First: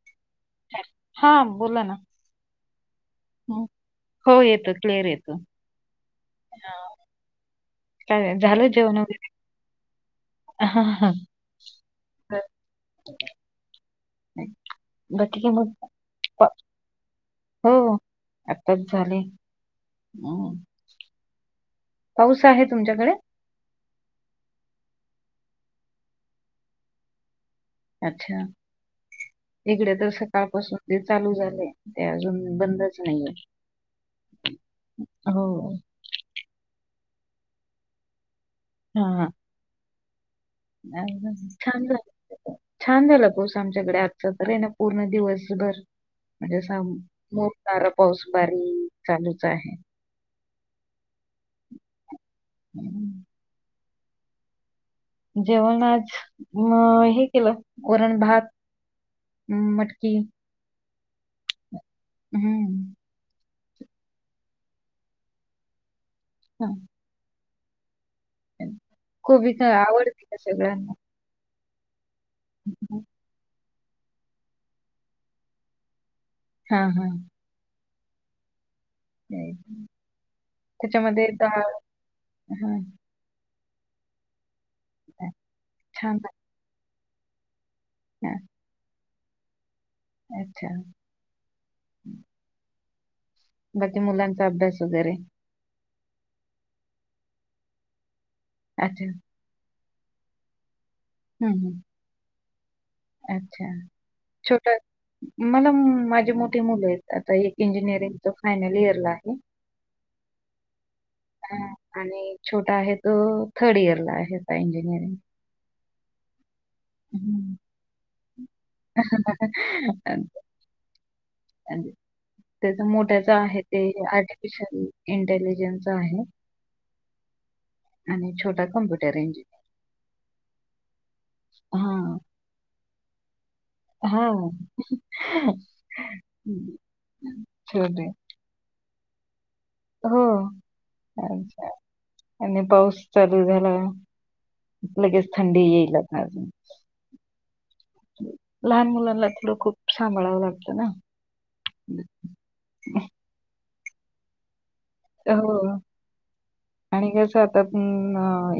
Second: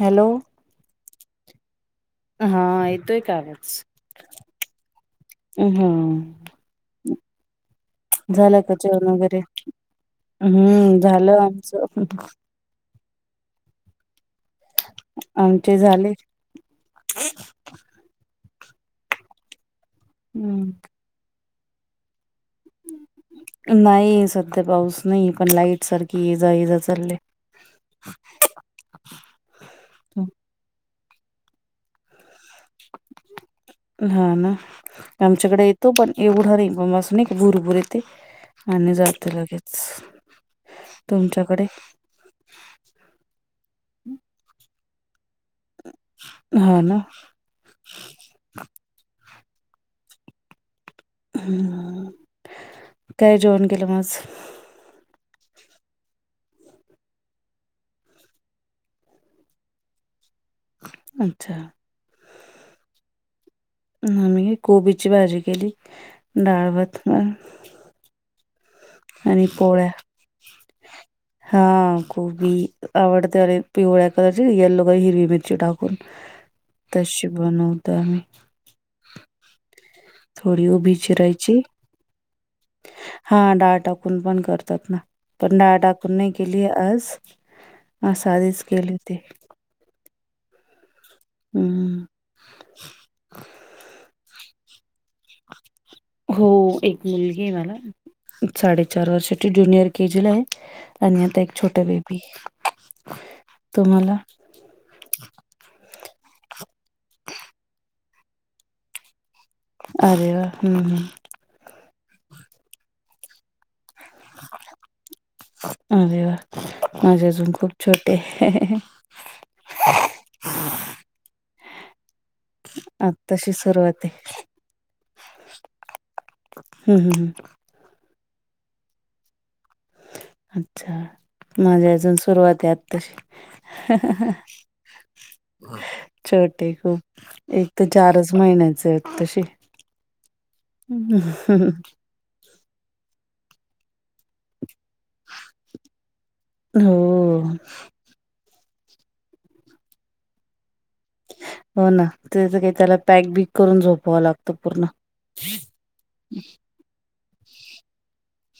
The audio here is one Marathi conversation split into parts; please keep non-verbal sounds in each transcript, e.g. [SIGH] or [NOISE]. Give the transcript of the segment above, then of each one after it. हॅलो. हा, बोला ना. हा, येतोय का हो येत, क्लिअर येतो. ह हम्म हा. झालं का जेवण वगैरे? हां, हम्म, हां, झालं आमचं. बाकी मग? आमचे झाले बा- हो हो, आत्ताच झाले. हं. हम्म पाऊस आहे तुमच्याकडे? नाही, सध्या पाऊस नाही, पण लाईट सारखी ये जा, ये जा, चालले. अच्छा, इकडे तर सकाळ पासून जे चालू झालय- ते अजून बंदच नाहीये, हो एवढ रिबूमॉस न्हाई का, भुरभूर येते आणि हां, हां. जाते लगेच. तुमच्याकडे छान झालेत छान झाला पाउस आमच्याकडे आजचा तर हे ना पूर्ण दिवसभर म्हणजे- हा साम् ना नार पाऊस बारीक चालूच आहे. हं. काय जेवण केलं मग आज? जेवण आज, मग हे केलं वरण भात हम्म मटकी, अच्छा. हम्म. मी कोबीची भाजी केली, डाळ भात आणि कोबीच्या पोळ्या आवडते का सगळ्या? हा, कोबी आवडते पिवळ्या कलरची, येल्लो बाई हिरवी मिरची टाकून, हा हा तशी बनवतो आम्ही. ते- थोडी उभी त्याच्यामध्ये डाळ चिरायची- हा हा डाळ टाकून पण करतात ना, हा. पण डाळ छान टाकून नाही लागते. केली आज. आज हा, साधीच केली होती. अच्छा!. हम्म. बाकी मुलांचा अभ्यास वगैरे? हो, एक मुलगी ए मला अच्छा साडेचार वर्ष ती ज्युनियर केजीला ए आणि आता हम्म एक हम्म. छोट बेबी. अच्छा! तुम्हाला अ. मला माझी मोठी मुलं एत ना एक इंजिनिअरिंगच फायनल इयरला आहे. अरे वाह! हम्म. ह आणि छोटा आहे तो थर्ड इयरला आहे. आता इंजिनिअरिंग अरे वाह! माझे अजून खूप छोटे आहे. [UNINTELLIGIBLE] अ त्याचा मोठ्याच आत्ताशी आहे ते सुरुवात आहे आर्टिफिशियल इंटेलिजन्स आहे. हम् हम हम. आणि छोटा कम्प्युटर इंजिनर. अच्छा! माझी अजून हा सुरुवात ए आत्ताशी. हा छोटे हम्म, खूप. एक तर छोटे चारच महिन्याच ए आत्ताशी. हो अच्छा [UNINTELLIGIBLE] आणि पाऊस चालू झाला. लगेच थंडी येईल आत्ता. हो लहान मुलांना थोडं खूप सांभाळावं लागतं ना. हो ना. त्याच काही त्याला पॅक बीक करून झोपाव लागतं पूर्ण. हो. आणि कसं आता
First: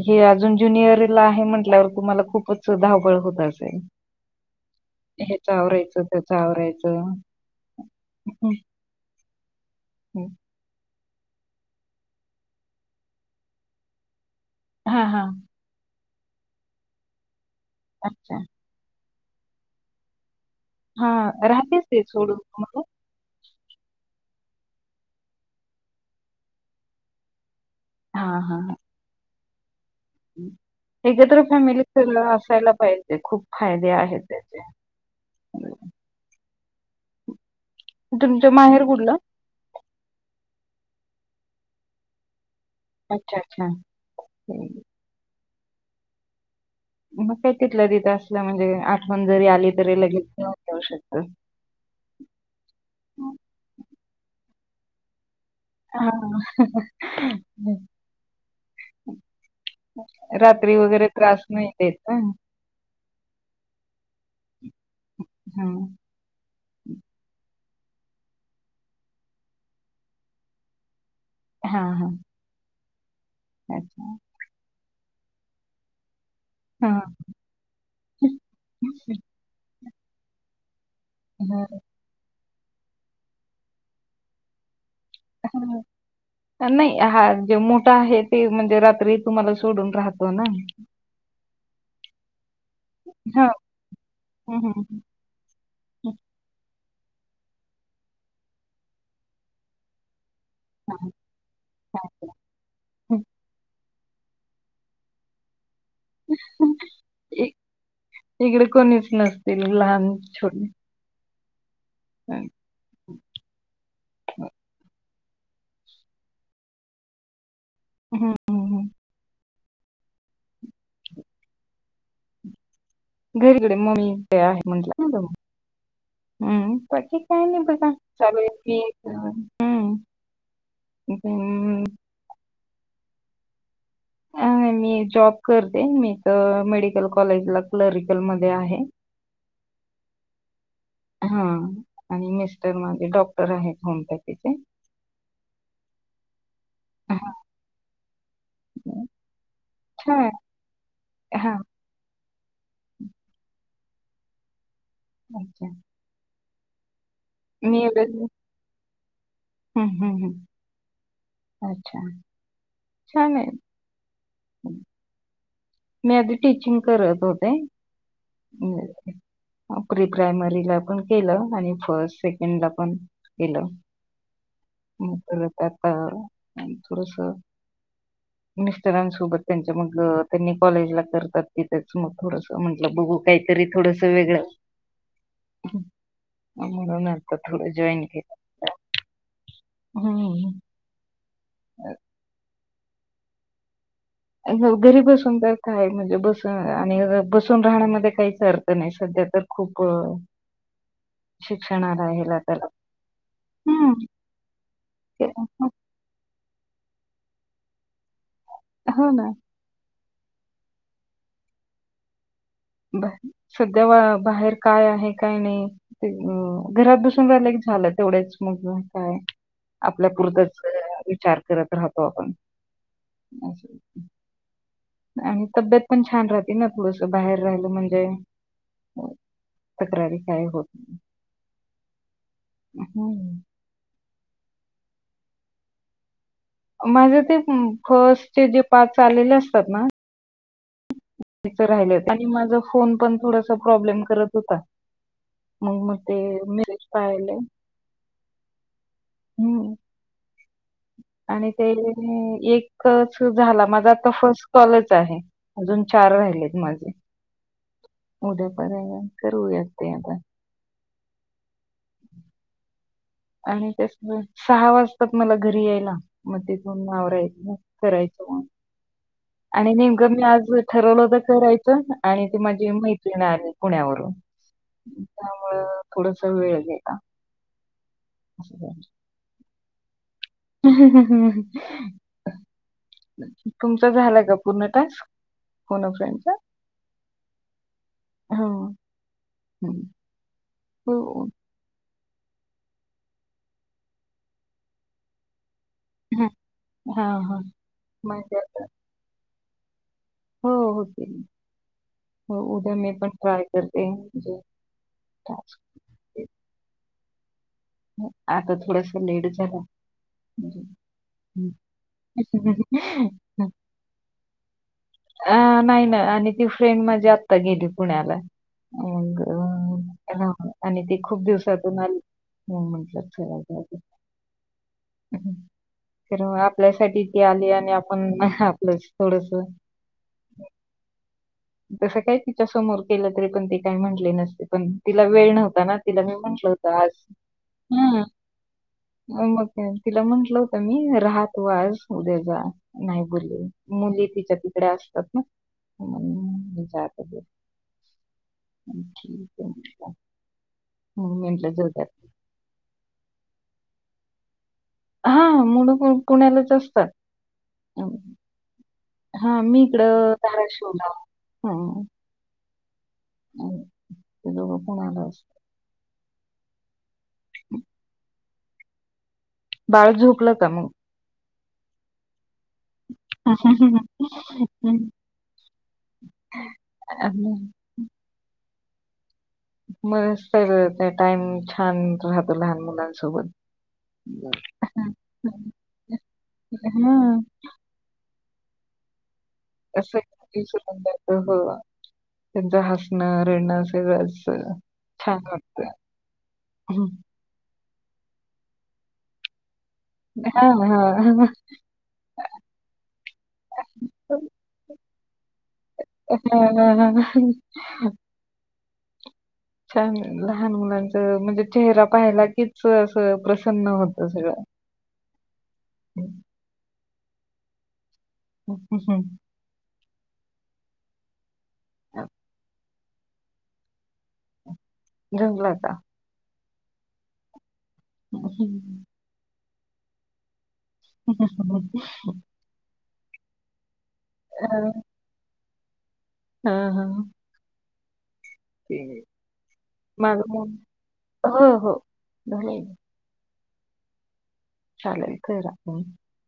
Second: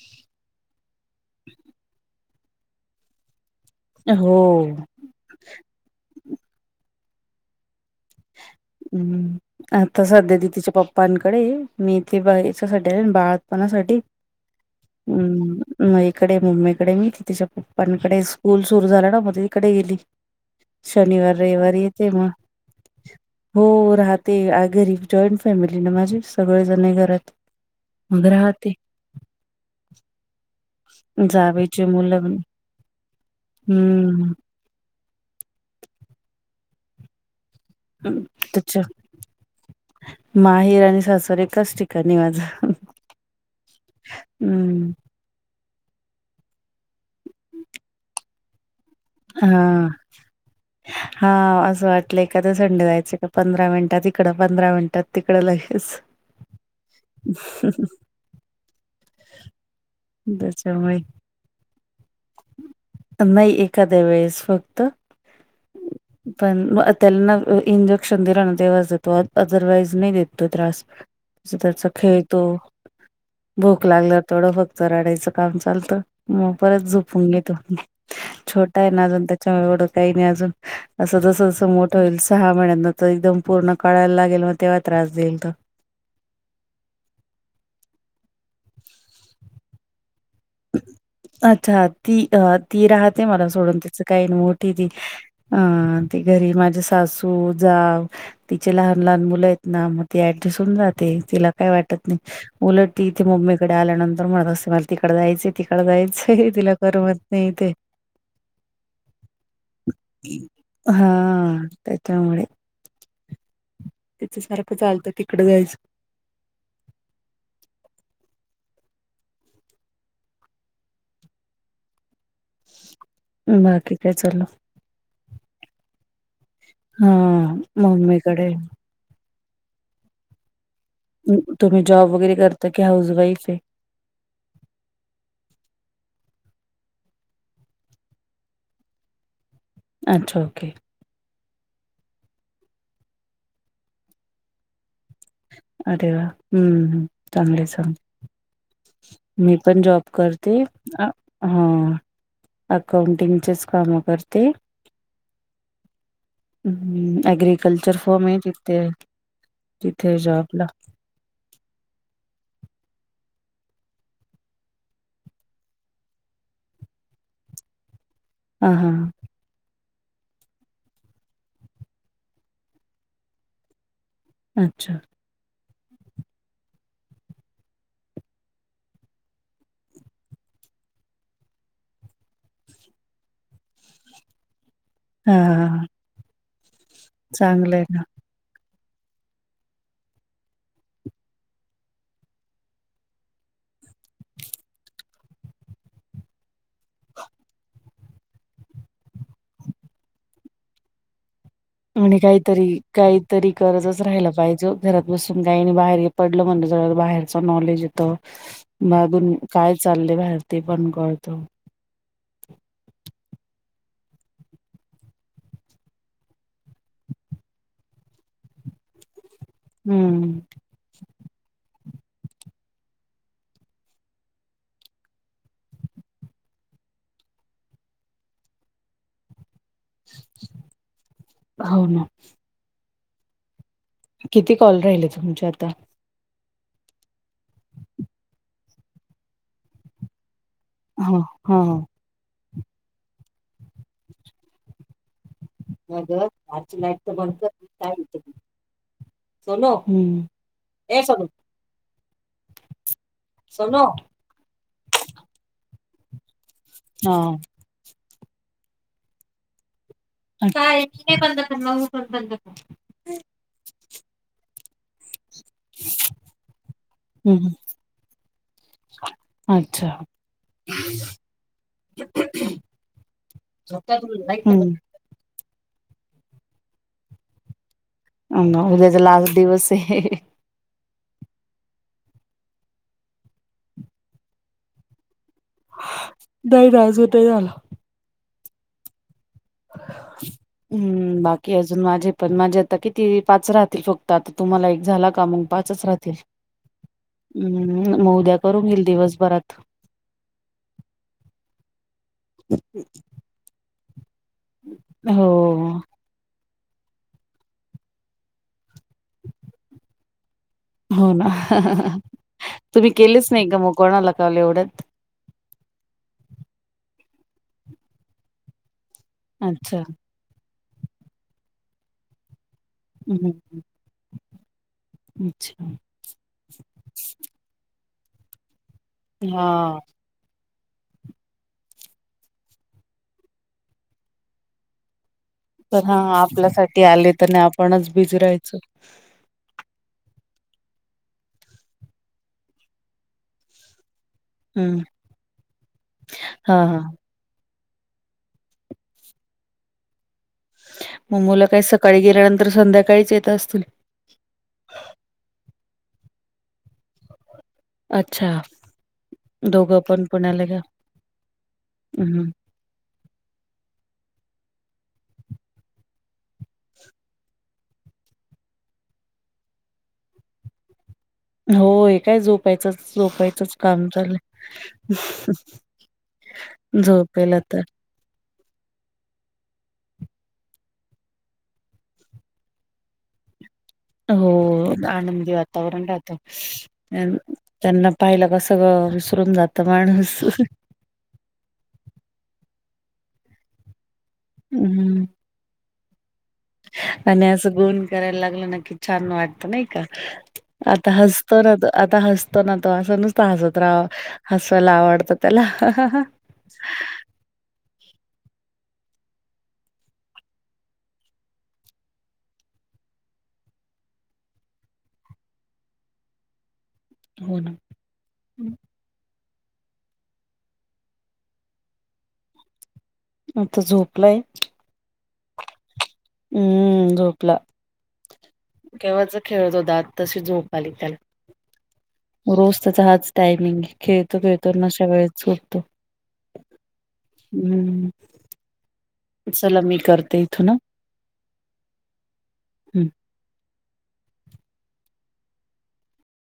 हे अजून ज्युनियरला आहे म्हटल्यावर तुम्हाला खूपच सुद्धा धावपळ होत असेल. हो. हेच आवरायचं. त्याच आवरायचं. हम्म, हम्म. आता हम्म. सध्या दि तिच्या पप्पांकडे मीथे याच्यासाठी आले बाळपणासाठी. हा हा हम्म. म इकडे म्मीकडे मी तेच्या पप्पांकडे अच्छा स्कूल सुरू झाला ना मग तिकडे गेली. शनिवार हां, राहतेच रविवारी ते येते मग. सोडून तुम्हाला. हो राहते. आ घरी जॉईंट फॅमिली ना माझे सगळेजण आहे घरात. मग हां, राह हां, ते. हां. एकत्र जावेची फॅमिली मुलं पण. असायला पाहिजे खूप फायदे आहेत हम्म त्याचे. तुमचं माहेर अ्च्या. कुठलं? माहेर आणि सासर एकाच ठिकाणी आहे माझं. अच्छा! अच्छा! हम्म मग काही तिथलं तिथं असलं म्हणजे आठवण जरी आली तरी लगेच येऊन जाऊ शकत. ह असं आपलं एखाद संडे जायचं का पंधरा मिनिटात तिकडंधरा मिनटात तिकडं लग- हां. [UNINTELLIGIBLE] रात्री वगैरे त्रास नाही देत ना. नाही‌. एखाद्या वेळेस होतं. हां. पण त्याला ना इंजेक्शन दिला ना तेव देतो अदरवाईज नाही देतो त्रास. [INAUDIBLE] त्याचा त्याचं हां. खेळतो. भूक अच्छा. लागल थोडं फक्त रडायचं काम चालतं. मग परत हां, झोपून घेतो. छोटा आहे ना अजून त्याच्यामुळे एवढं काही नाही अजून. असं जस हां, जसं मोठं होईल, सहा महिन्यांन तर एकदम पूर्ण कळायला लागेल मग तेव्हा त्रास देईल. तो. [INAUDIBLE] नाही हा जे मोठा आहे ते, म्हणजे रात्री तुम्हाला सोडून राहतो ना. अच्छा ती अ ती राहते हां. मला सोडून, तिच काही हं, मोठीय हं, ती. हं. ती घरी माझे सासू, जाव तिचे लहान लहान मुलं आहेत ना ती ऍड दिसून हां, जाते तिला काय वाटत नाही. उलट ती इथे हां. मम्मीकडे आल्यानंतर म्हणत असते. तिकड जायंचय, तिकड जायचय. तरीही तिला करमत नाही इथे इकडे कोणीच नसतील लहान छोटे हा त्याच्यामुळे. तिचं सारंख चालतं तिकडें जायचं. हम हम हम. [INAUDIBLE] घरीकडे बाकी मम्मी काय ते चाललं? आहे म्हंटलं ना तु. हम्म बाकी काय हां, नाही बघा. मम्मीकडे. चालुय की हम्म. तुम्ही पण, जॉब वगैरे करता की, हाऊस वाईफ आहे. अ मी जॉब करते. मी इथ मेडिकल कॉलेजला क्लरिकल मध्ये आहे. अच्छा. हा आणि मिस्टर माझे डॉक्टर आहेत होमिपॅथीचे. अरे वा, हम्म, हम्म हा. चांगलय चांगले. मी पण जॉब छान करते, हा. अकाउंटिंगचच काम करते. [UNINTELLIGIBLE] हं मी अग्रीकल्चर फॉम एवढं आहे तिथे. हम्म, तिथे हम्म, जॉबला. हम्म अच्छा छान आहे. [INAUDIBLE] मी आधी टीचिंग करत होते. हां, हां. प्री प्रायमरी ला पण केलं, आणि फर्स्ट सेकंड ला पण केलं. अच्छा. मग परत आता थोडसं मिस्टरांसोबत त्यांच्या मग, त्यानी कॉलेजला करतात तिथच मग थोडसं म्हटलं मग बघू. काहीतरी थोडस वेगळं. हां हां. मग मुलांना अडकवत ठेवलं, चांगलं आहे ना. जॉईन केलं. हम्म. हो घरी बसून तर काय, म्हणजे बसून आणि बसून राहण्यामध्ये काहीच अर्थ नाही. सध्या तर खूप शिक्षणाला म्हणे ह्याला त्याला काहीतरी, काहीतरी हम्म. करतच राहायला पाहिजे. घरात ते- बसून काही नाही. बाहेर पडलं म्हणलं सगळ्यांत बाहेरच नॉलेज येत. हो ना मागून काय चाललंय बाहेर ते पण कळत. सध्या बाहेर काय आहे काय नाही. ते अ घरात बसून राहिला की झाल, तेवढेच मग कायआपल्या हं. पुरतंच विचार करत राहतो आपण. आणि तब्येत पण छान राहते ना, थोडसं बाहेर राहिलं म्हणजे तक्रारी काय होत नाही. हाव ना. हम किती कॉल राहिले तुमचे आता? माझे ते फर्स्टचे जे पाच आलेले असतात ना हा हा. तिथं राहिलेत आणि माझ फोन पण थोडासा प्रॉब्लेम करत होता मग ते [INAUDIBLE] मेसेज लाईट पाहिले बंद कर [UNINTELLIGIBLE] सोनु हम्म आणि ते एक एकच झाला सोनू माझा आता फर्स्ट कॉलच आहे अजून चार राहिलेत माझे उद्या पर्यंत करूयात ते आता [INAUDIBLE] आणि तसलं सहा वाजतात मला घरी यायला मग तिथून आवरायचं हम्म मग करायच मग आणि अच्छा नेमकं मी आज ठरवलं तर करायचं आणि ती माझी मैत्रिण आली पुण्यावरून हम् त्यामुळे थोडस वेळ गेला असं [UNINTELLIGIBLE] दिवस हे [UNINTELLIGIBLE] हहह तुमचा झाला का पूर्ण टास्क? फोन फ्रेंड चा नाही ना अजून नाही झाला. हम हम्म हो. बाकी की अजून माझे पण माझे आता किती पाच राहतील फक्त आता तुम्हाला एक झाला का मग पाचच राहतील हां हां. मग उद्या माझ्या आता करून घेईल दिवस भरात हो हो होतील हो उद्या मी पण ट्राय करते म्हणजे हो आता थोडसं लेटच झाला हो ना हा हा हा हा तुम्ही केलेच नाही का मग कोणाला काॅल एवढ्यात अ नाही ना आणि ती फ्रेंड माझी आता गेली पुण्याला मग अच्छा ह आणि ती खूप दिवसातून आली म्हणून हम्म हम्म, [UNINTELLIGIBLE] अच्छा तर आपल्यासाठी ती आली आणि आपण आपलंच हा [INAUDIBLE] जसं काही तिच्या समोर केलं तरी पण ती काय म्हंटली नसती पण तिला वेळ नव्हता होता ना तर हा तिला मी म्हंटल होत आपल्यासाठी आज आले तर नाही आपणच हम् बिझी राहायचो. मग म्हंटलं तिला म्हंटलं होतं मी रहा तू आज उद्या जा नाही बोलले मुली तिच्या तिकडे हम्म असतात ना हा मग हा जाय पाहीजे ठीक आहे मग मी मुलं म्हटलं काय जाऊ द्या सकाळी गेल्यानंतर संध्याकाळीच येत असतील हा मुलं पण पुण्यालाच असतात अच्छा हा मी दोघं पण इकडं पुण्याला का धाराशिवला हम हम हम्म मुलं पुण्याला असतात [INAUDIBLE] बाळ झोपलं का मग होय काय झोपायचंच झोपायचंच काम चालू आहे अह हम झोपेल आणि आता मस्त मिळतोय टाईम छान झोप लहान मुलांसोबत. हो आनंदी वातावरण राहतं हा अन त्यांना पाहिलं का सगळं विसरून जातं असं माणूस. विसरून जातो. हो त्यांच हसणं रडणं सगळंच. हो हम्म छान वाटतं हं. आणि असं गुण करायला लागलं ना की छान वाटतं नाही का? हां, आता हां. हसतो ना आता हस तो ना तो असं नुसतं हसत रा हसायला आवडत. त्याला ह ह ह. हा हा. छान लहान मुलांच म्हणजे चेहरा पाहायला कीच असं प्रसन्न होत सगळं. हो ना. [INAUDIBLE] [INAUDIBLE] आता झोपलाय. जिंगला का? हम्म, झोपला हां, केव्हाच खेळत होता आत्ताशी झोप आली त्याला. [INAUDIBLE] रोज त्याचा हाच टाइमिंग आहे, खेळतो खेळतो अन अशा वेळेच झोपतो. हा हा. हम्म. चला मी करते इथून [UNINTELLIGIBLE] ह चालेल करा फोन.